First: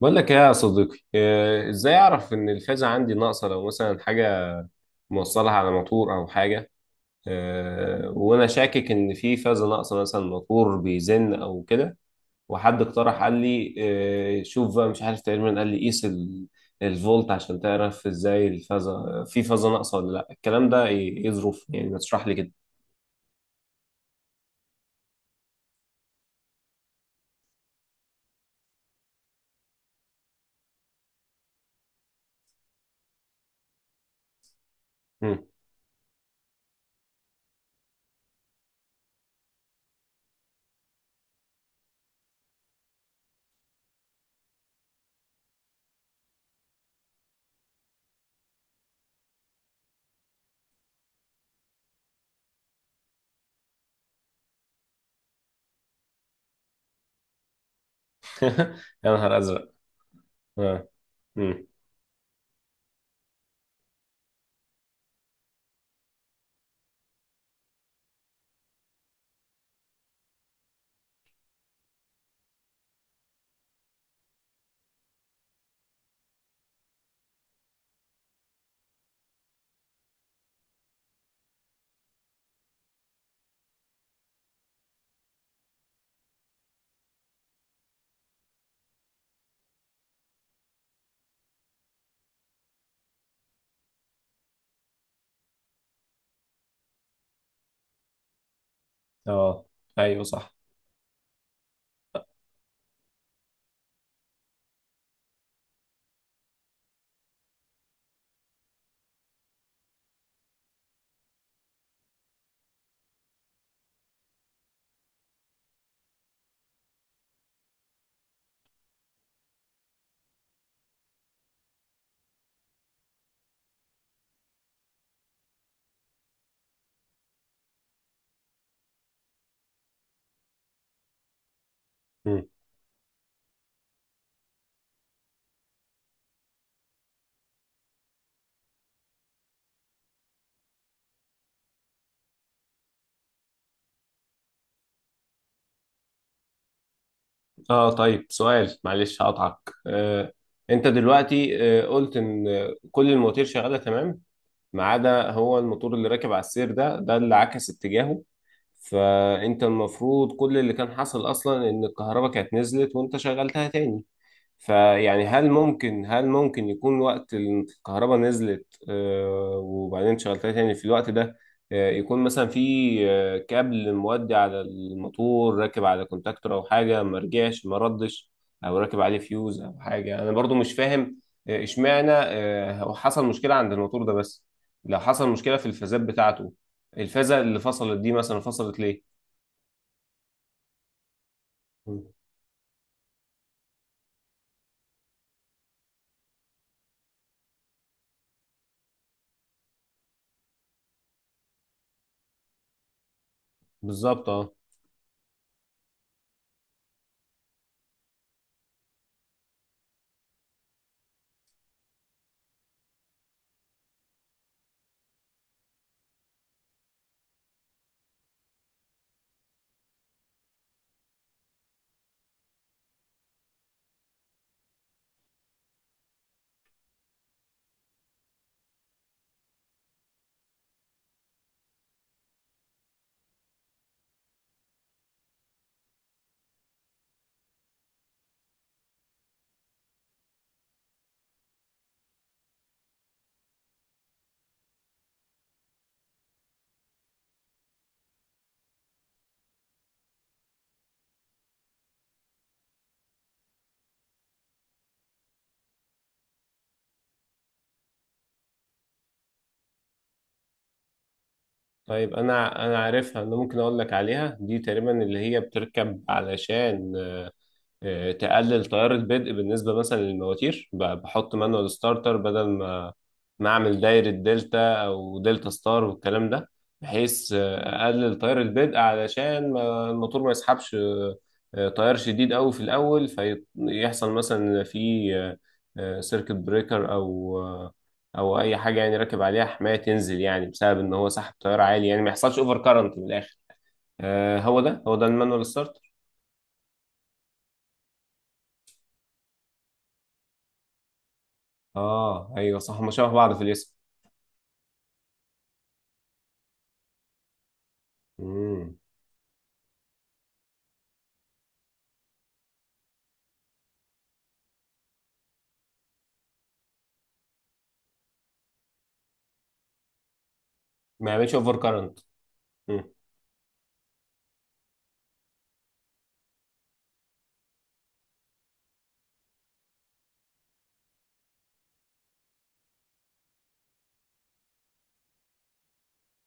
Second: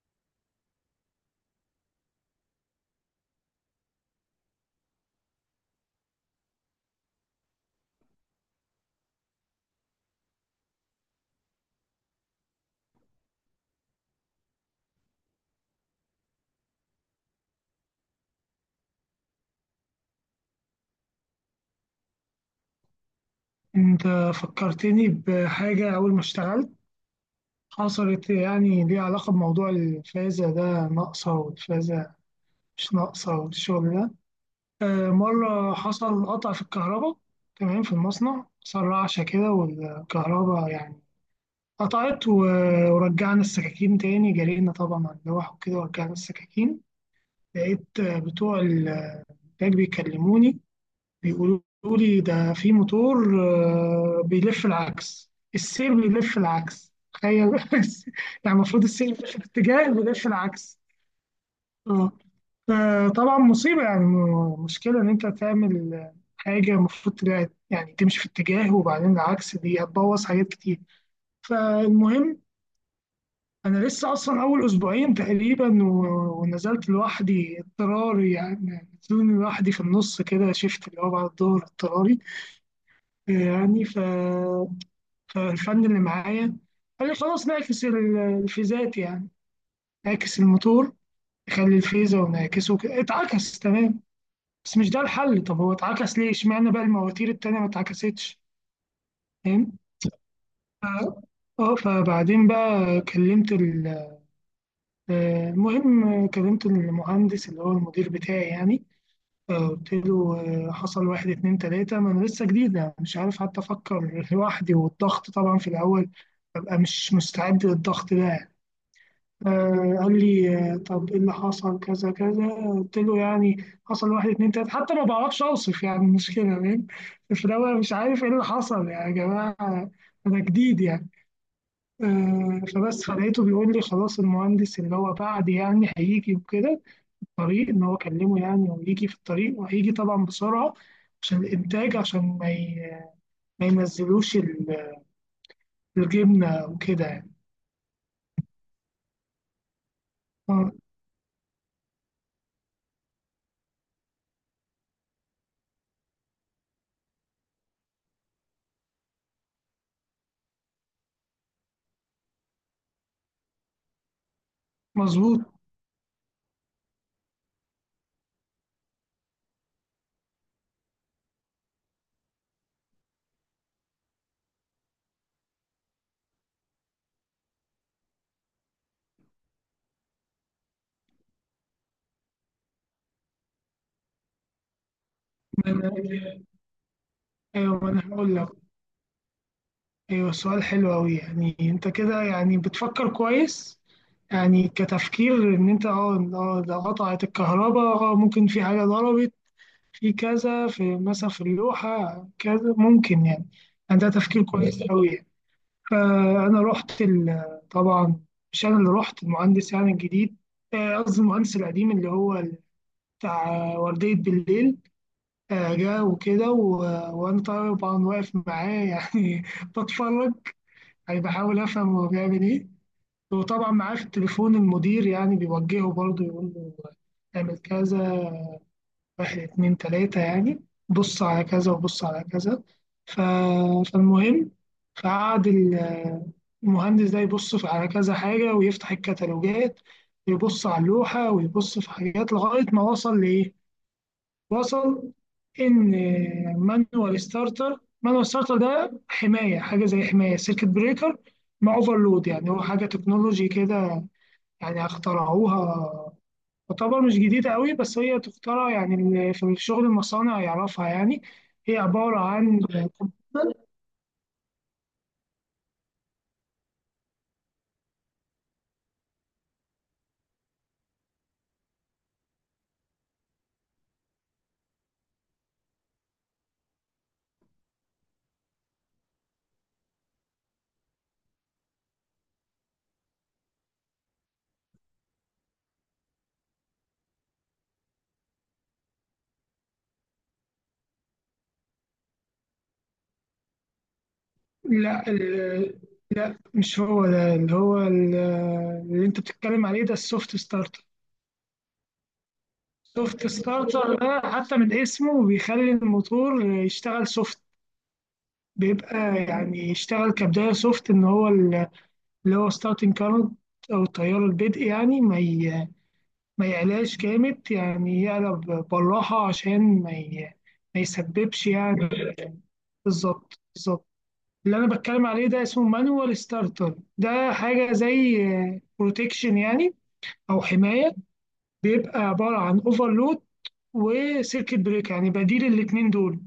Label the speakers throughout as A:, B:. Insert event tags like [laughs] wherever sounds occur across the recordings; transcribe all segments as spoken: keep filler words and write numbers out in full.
A: بقول لك ايه يا صديقي، آه، ازاي اعرف ان الفازة عندي ناقصة لو مثلا حاجة موصلها على موتور او حاجة. آه، وانا شاكك ان في فازة ناقصة، مثلا موتور بيزن او كده. وحد اقترح، قال لي آه، شوف بقى، مش عارف تقريبا، قال لي قيس ال- الفولت عشان تعرف ازاي الفازة، في فازة ناقصة ولا لا؟ الكلام ده ايه، إيه ظروف؟ يعني ما تشرح لي كده.
B: انت فكرتني بحاجة أول ما اشتغلت حصلت يعني ليها علاقة بموضوع الفازة ده ناقصة والفازة مش ناقصة والشغل ده.
A: مم.
B: مرة حصل قطع في الكهرباء، تمام، في المصنع حصل رعشة كده والكهرباء يعني قطعت و- ورجعنا السكاكين تاني، جرينا طبعا على اللوح وكده ورجعنا السكاكين. لقيت بتوع الإنتاج بيكلموني، بيقولوا لي ده في موتور آه، بيلف العكس، السير بيلف العكس، تخيل [laughs]
A: [laughs]
B: يعني المفروض
A: يا
B: السير بيلف
A: نهار ازرق.
B: الاتجاه، بيلف العكس.
A: اه. مم.
B: اه، فطبعا مصيبة، يعني م- مشكلة إن أنت تعمل حاجة المفروض تبقى يعني تمشي في اتجاه وبعدين العكس، دي هتبوظ حاجات كتير. فالمهم، أنا لسه أصلا أول أسبوعين تقريبا و- ونزلت لوحدي اضطراري، يعني نزلوني لوحدي في النص كده، شفت؟ اللي هو بعد الظهر اضطراري يعني. ف... فالفن اللي معايا قال لي خلاص نعكس ال- الفيزات يعني، نعكس الموتور، نخلي الفيزة ونعكسه كده. اتعكس تمام، بس مش ده الحل. طب هو اتعكس ليه؟ اشمعنى بقى المواتير التانية ما اتعكستش؟
A: آه.
B: فاهم؟
A: ايوه، صح.
B: ف- اه فبعدين بقى كلمت ال- آه، المهم كلمت المهندس اللي هو المدير بتاعي يعني. آه، قلت له آه، حصل واحد اتنين تلاتة، ما أنا لسه جديدة، مش عارف حتى أفكر لوحدي، والضغط طبعا في الأول ببقى مش مستعد للضغط ده يعني. آه، قال لي آه، طب إيه اللي حصل؟ كذا كذا. قلت له يعني حصل واحد اتنين تلاتة، حتى ما بعرفش أوصف يعني المشكلة، فاهم؟ في الأول مش عارف إيه اللي حصل يعني، يا جماعة أنا جديد يعني. آه فبس فلقيته بيقول لي خلاص المهندس اللي هو بعد يعني هيجي وكده، الطريق إن هو كلمه يعني ويجي في الطريق، وهيجي طبعا بسرعة عشان الإنتاج، عشان ما ي- ما ينزلوش ال- الجبنة وكده يعني.
A: اه، طيب سؤال، معلش هقطعك. آه
B: آه،
A: انت دلوقتي آه قلت ان آه، كل المواتير شغاله تمام ما عدا هو الموتور اللي راكب على السير ده، ده اللي عكس اتجاهه. فانت المفروض كل اللي كان حصل اصلا ان الكهرباء كانت نزلت وانت شغلتها تاني. فيعني
B: مظبوط.
A: هل ممكن، هل ممكن يكون وقت الكهرباء نزلت آه، وبعدين شغلتها تاني في الوقت ده، آه، يكون مثلا في آه، كابل مودي على الموتور راكب على كونتاكتور او حاجه ما رجعش ما ردش، او راكب عليه فيوز او حاجه؟ انا برضو مش فاهم آه، اشمعنى آه، هو حصل مشكله عند الموتور ده بس. لو حصل مشكله في
B: ما
A: الفازات
B: أنا-
A: بتاعته، الفازه اللي
B: أيوه، ما
A: فصلت
B: أنا
A: دي
B: هقول
A: مثلا
B: لك.
A: فصلت ليه؟
B: أيوه، سؤال حلو أوي، يعني أنت كده يعني بتفكر كويس، يعني كتفكير إن أنت أه آه، ده قطعت الكهرباء، آه، ممكن في حاجة ضربت في كذا، في مثلا في اللوحة كذا ممكن يعني. يعني ده
A: بالظبط،
B: تفكير
A: اه.
B: كويس أوي يعني. فأنا رحت ال- طبعا مش أنا اللي رحت المهندس يعني الجديد، آه، قصدي المهندس القديم اللي هو بتاع وردية بالليل. آه، جه وكده و- وأنا طبعا واقف معاه يعني [laughs] بتفرج، يعني بحاول أفهم هو بيعمل إيه. وطبعا معاه في التليفون المدير يعني بيوجهه برضه، يقول له اعمل كذا واحد اتنين تلاتة يعني، بص على كذا وبص على كذا. ف... فالمهم، فقعد ال- المهندس ده يبص في- على كذا حاجة، ويفتح الكتالوجات، ويبص على اللوحة، ويبص في حاجات، لغاية ما وصل لإيه؟ وصل إن مانوال ستارتر، مانوال ستارتر ده حماية، حاجة زي حماية سيركت بريكر مع اوفرلود، يعني هو حاجة تكنولوجي كده يعني، اخترعوها، تعتبر مش جديدة قوي بس هي تخترع يعني، ال- في شغل المصانع يعرفها يعني، هي
A: طيب،
B: عبارة عن
A: انا انا
B: كمبيوتر.
A: عارفها. انا ممكن اقول لك عليها، دي تقريبا اللي هي بتركب علشان آه، آه، تقلل تيار البدء بالنسبه مثلا للمواتير، ب- بحط مانوال ستارتر بدل ما نعمل دايرة دلتا أو دلتا ستار والكلام ده، بحيث آه، أقلل تيار البدء علشان ما الموتور ما يسحبش آه، آه، تيار شديد أوي في الأول، فيحصل مثلا في آه، آه، سيركت بريكر أو آه، أو أي حاجة يعني راكب عليها حماية تنزل، يعني بسبب إن هو سحب تيار عالي، يعني ما يحصلش أوفر كارنت من الآخر. آه، هو ده هو ده
B: لا
A: المانوال ستارت؟
B: ال- لا، مش هو ده، اللي هو ال- اللي انت بتتكلم عليه ده السوفت ستارتر.
A: آه أيوه صح، هما شبه
B: السوفت
A: بعض في الاسم.
B: ستارتر ده حتى من اسمه بيخلي الموتور يشتغل سوفت،
A: مم.
B: بيبقى يعني يشتغل كبداية سوفت، ان هو ال- اللي هو ستارتنج كارنت او التيار البدء، يعني ما ي- ما يقلقش جامد يعني، يقلب بالراحة عشان ما ي... ما
A: ما يعملش
B: يسببش
A: أوفر
B: يعني.
A: كارنت.
B: بالظبط، بالظبط. اللي أنا بتكلم عليه ده اسمه مانوال ستارتر، ده حاجة زي بروتكشن يعني، أو حماية، بيبقى عبارة عن اوفرلود وسيركت بريك، يعني بديل الاتنين دول،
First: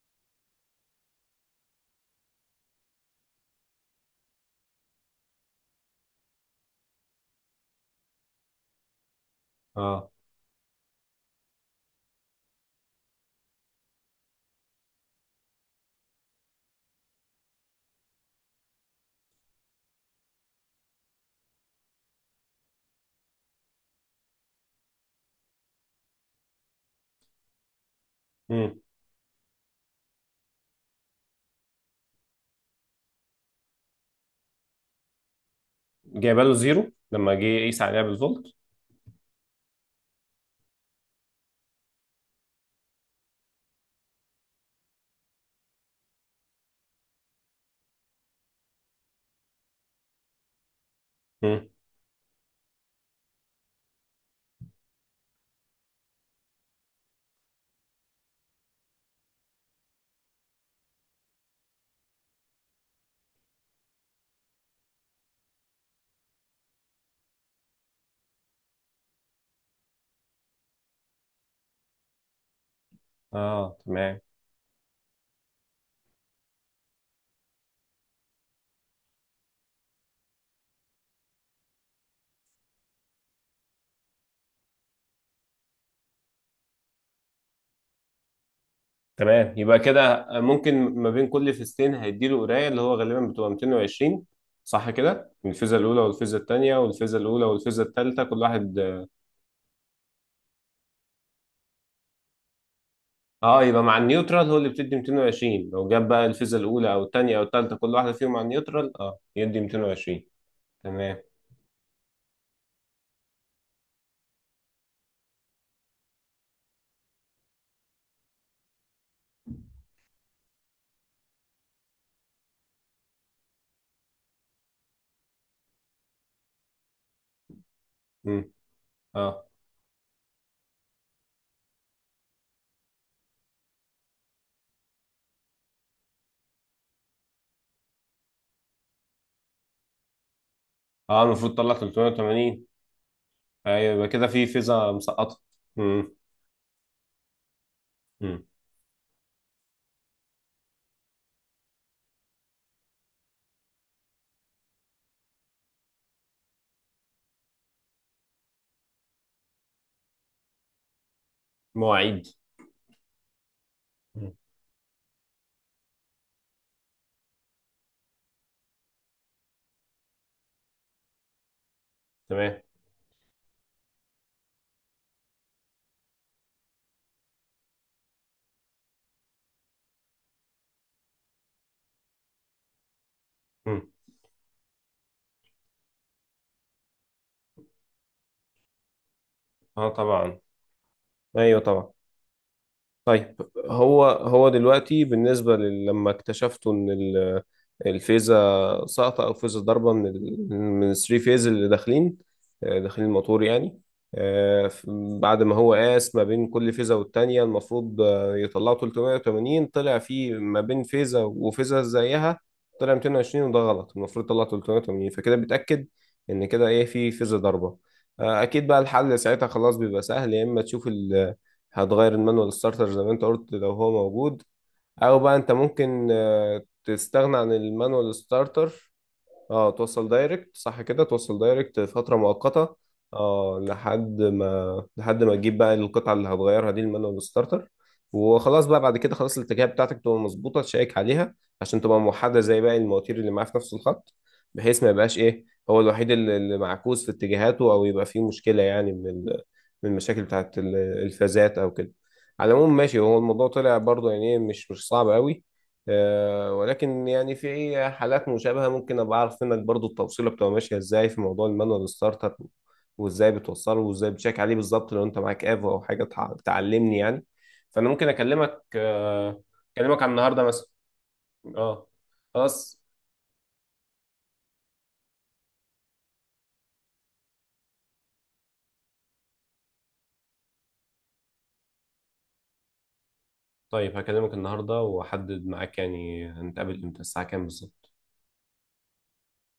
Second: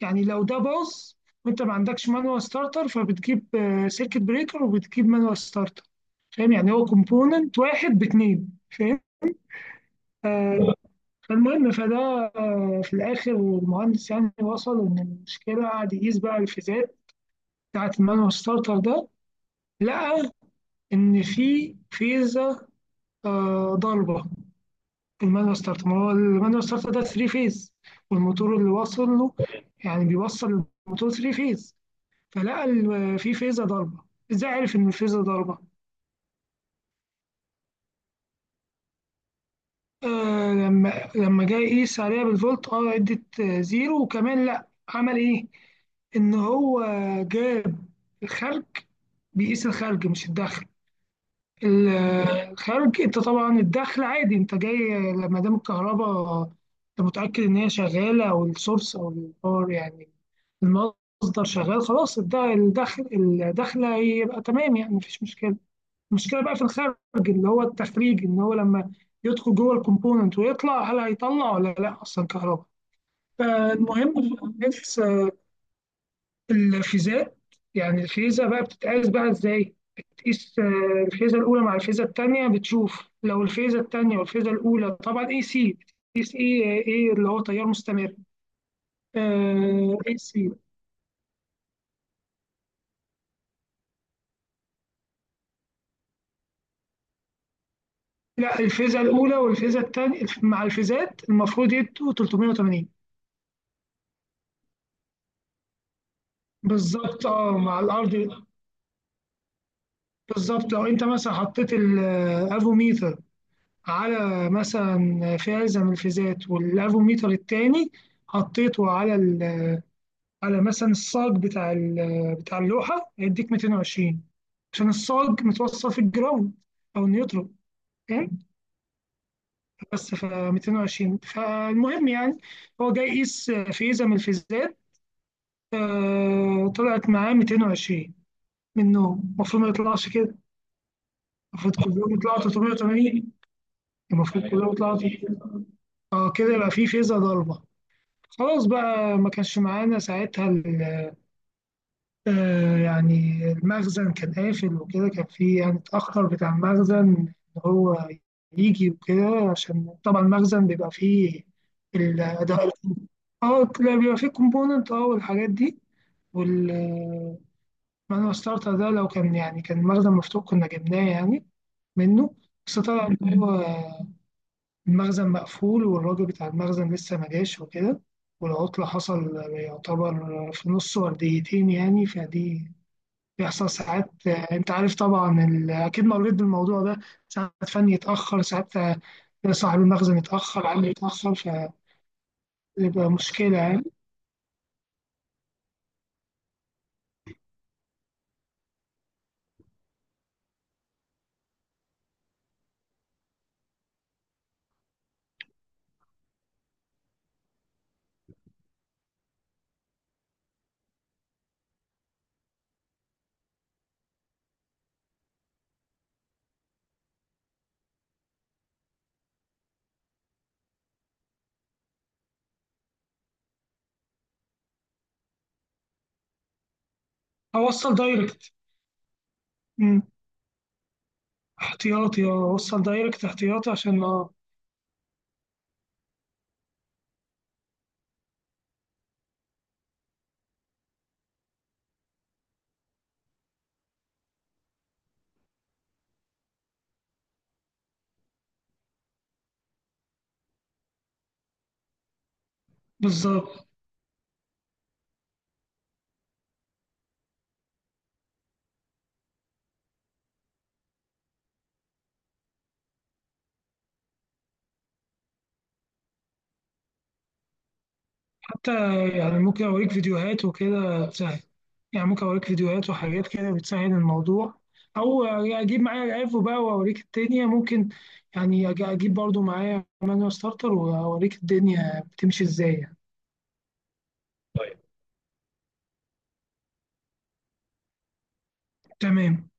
B: يعني لو ده باظ وانت ما عندكش مانوال ستارتر، فبتجيب سيركت بريكر وبتجيب مانوال ستارتر، فاهم؟ يعني هو كومبوننت واحد باتنين، فاهم؟
A: اه.
B: آه، فالمهم، فده آه، في الآخر المهندس يعني وصل إن المشكلة، قعد يقيس بقى الفيزات بتاعة المانوال ستارتر ده، لقى إن في فيزة آه، ضاربة. المانوال ستارتر، ما هو المانوال ستارتر ده تلات فيز، والموتور اللي واصل له يعني بيوصل الموتور تلات فيز، فلقى ال- في فيزة ضاربة. إزاي عرف إن الفيزة ضاربة؟
A: جايبه له زيرو لما جه يقيس عليها بالفولت.
B: آه، لما لما جه يقيس عليها بالفولت، اه، ادت آه، زيرو. وكمان لا، عمل ايه؟ إن هو جاب الخارج، بيقيس الخارج مش الدخل.
A: مم.
B: ال- الخارج، أنت طبعا الدخل عادي، أنت جاي لما دام الكهرباء، أنت متأكد إن هي شغالة، أو السورس أو الباور يعني المصدر شغال، خلاص ده الدخل، الدخل هيبقى تمام يعني، مفيش مشكلة. المشكلة بقى في الخارج، اللي هو التخريج، إن هو لما يدخل جوه الكومبوننت ويطلع، هل هيطلع ولا لا أصلا كهرباء.
A: اه،
B: فالمهم
A: تمام.
B: في الناس الفيزات، يعني الفيزة بقى بتتقاس بقى ازاي؟ بتقيس آه، الفيزة الأولى مع الفيزة التانية، بتشوف لو الفيزة التانية والفيزة الأولى، طبعا اي سي، بتقيس ايه ايه اللي هو تيار مستمر
A: تمام، يبقى
B: اي
A: كده
B: سي.
A: ممكن ما بين كل فيزتين هيديله قرايه اللي هو غالبا بتبقى ميتين وعشرين. صح كده، الفيزا الاولى والفيزا الثانيه، والفيزا الاولى والفيزا الثالثه، كل
B: لا،
A: واحد.
B: الفيزة الأولى والفيزة التانية مع الفيزات المفروض يدوا تلتمية وتمانين.
A: اه، يبقى مع النيوترال هو اللي بتدي ميتين وعشرين. لو جاب بقى الفيزا الاولى او
B: بالظبط،
A: الثانيه او
B: اه،
A: الثالثه
B: مع
A: كل واحده
B: الأرض.
A: فيهم مع النيوترال، اه يدي ميتين وعشرين.
B: بالظبط، لو أنت
A: تمام.
B: مثلا حطيت الأفوميتر على مثلا فازة من الفيزات، والأفوميتر التاني حطيته على ال، على مثلا الصاج بتاع ال- بتاع اللوحه، هيديك ميتين وعشرين، عشان الصاج متوصل في الجراوند او النيوترون، فاهم؟
A: مم. اه.
B: بس ف ميتين وعشرين. فالمهم يعني، هو جاي يقيس فيزا من الفيزات، آه، طلعت معاه ميتين وعشرين منهم، المفروض ما يطلعش كده،
A: اه، المفروض طلع
B: المفروض كلهم يطلعوا
A: تلتمية وتمانين.
B: تلتمية وتمانين،
A: ايوه، يبقى كده
B: المفروض
A: في
B: كلهم
A: فيزا
B: يطلعوا
A: مسقطه.
B: تلتمية وتمانين.
A: مم.
B: اه كده يبقى في فيزا ضربه.
A: مم.
B: خلاص بقى، ما كانش معانا ساعتها آه يعني المخزن كان قافل وكده، كان في يعني اتأخر بتاع المخزن إن هو يجي وكده، عشان طبعا المخزن بيبقى فيه
A: مواعيد.
B: الأداء، اه لا، بيبقى فيه
A: مم.
B: كومبوننت اه والحاجات دي. وال مانوال ستارتر ده لو كان يعني كان المخزن مفتوح كنا جبناه يعني منه،
A: تمام.
B: بس طبعا إن هو المخزن مقفول، والراجل بتاع المخزن لسه ما جاش وكده، والعطلة حصل يعتبر في نص ورديتين يعني، فدي بيحصل ساعات، آه، انت عارف طبعا ال- اكيد مريت بالموضوع ده، ساعات فني يتاخر، ساعات آه، صاحب
A: اه،
B: المخزن
A: طبعا.
B: يتاخر، عمي يتاخر،
A: ايوه طبعا.
B: فبيبقى مشكله
A: طيب
B: يعني.
A: هو، هو دلوقتي بالنسبه لل- لما اكتشفتوا ان ال- الفيزا ساقطه او فيزا ضاربه من ال... من الثري فيز اللي داخلين، آه، داخلين الموتور يعني، آه، ف- بعد ما هو قاس ما بين كل فيزا والتانيه المفروض آه، يطلعوا ثلاثمئة وثمانين، طلع في ما بين فيزا وفيزا زيها طلع ميتين وعشرين، وده غلط، المفروض يطلع تلتمية وتمانين. فكده بيتاكد ان كده ايه، في فيزا ضاربه آه، اكيد. بقى الحل ساعتها خلاص بيبقى سهل، يا اما تشوف ال هتغير المانوال ستارتر زي ما انت قلت لو هو موجود، او بقى انت ممكن آه، تستغنى عن
B: اوصل
A: المانوال
B: دايركت.
A: ستارتر. اه،
B: مم.
A: توصل دايركت. صح كده، توصل دايركت فترة
B: احتياطي، اه
A: مؤقتة.
B: اوصل دايركت
A: اه،
B: احتياطي عشان
A: لحد
B: اه
A: ما لحد ما تجيب بقى القطعة اللي هتغيرها دي، المانوال ستارتر، وخلاص بقى. بعد كده خلاص الاتجاهات بتاعتك تبقى مظبوطة، تشيك عليها عشان تبقى موحدة زي باقي المواتير اللي معاه في نفس الخط، بحيث ما يبقاش ايه، هو الوحيد اللي اللي معكوس في اتجاهاته او يبقى فيه مشكلة يعني من ال- من المشاكل بتاعت ال- الفازات او كده. على العموم ماشي، هو الموضوع
B: بالظبط.
A: طلع برضه يعني إيه، مش مش صعب قوي. آه، ولكن يعني في حالات مشابهة ممكن أبقى أعرف منك برضو التوصيلة بتبقى ماشية إزاي في موضوع المانوال ستارت أب، وإزاي بتوصله وإزاي بتشيك عليه بالظبط لو أنت معاك ايفو أو حاجة تع- تعلمني يعني. فأنا ممكن أكلمك
B: حتى يعني
A: آه،
B: ممكن اوريك
A: أكلمك على النهاردة
B: فيديوهات
A: مثلا.
B: وكده تسهل،
A: أه،
B: يعني ممكن اوريك
A: خلاص.
B: فيديوهات وحاجات كده بتسهل الموضوع، او يعني اجيب معايا العفو بقى واوريك الدنيا ممكن، يعني أج- اجيب برضو معايا مانوال ستارتر واوريك الدنيا بتمشي ازاي يعني.
A: طيب هكلمك النهاردة وأحدد معاك يعني هنتقابل إمتى الساعة كام بالظبط؟
B: تمام.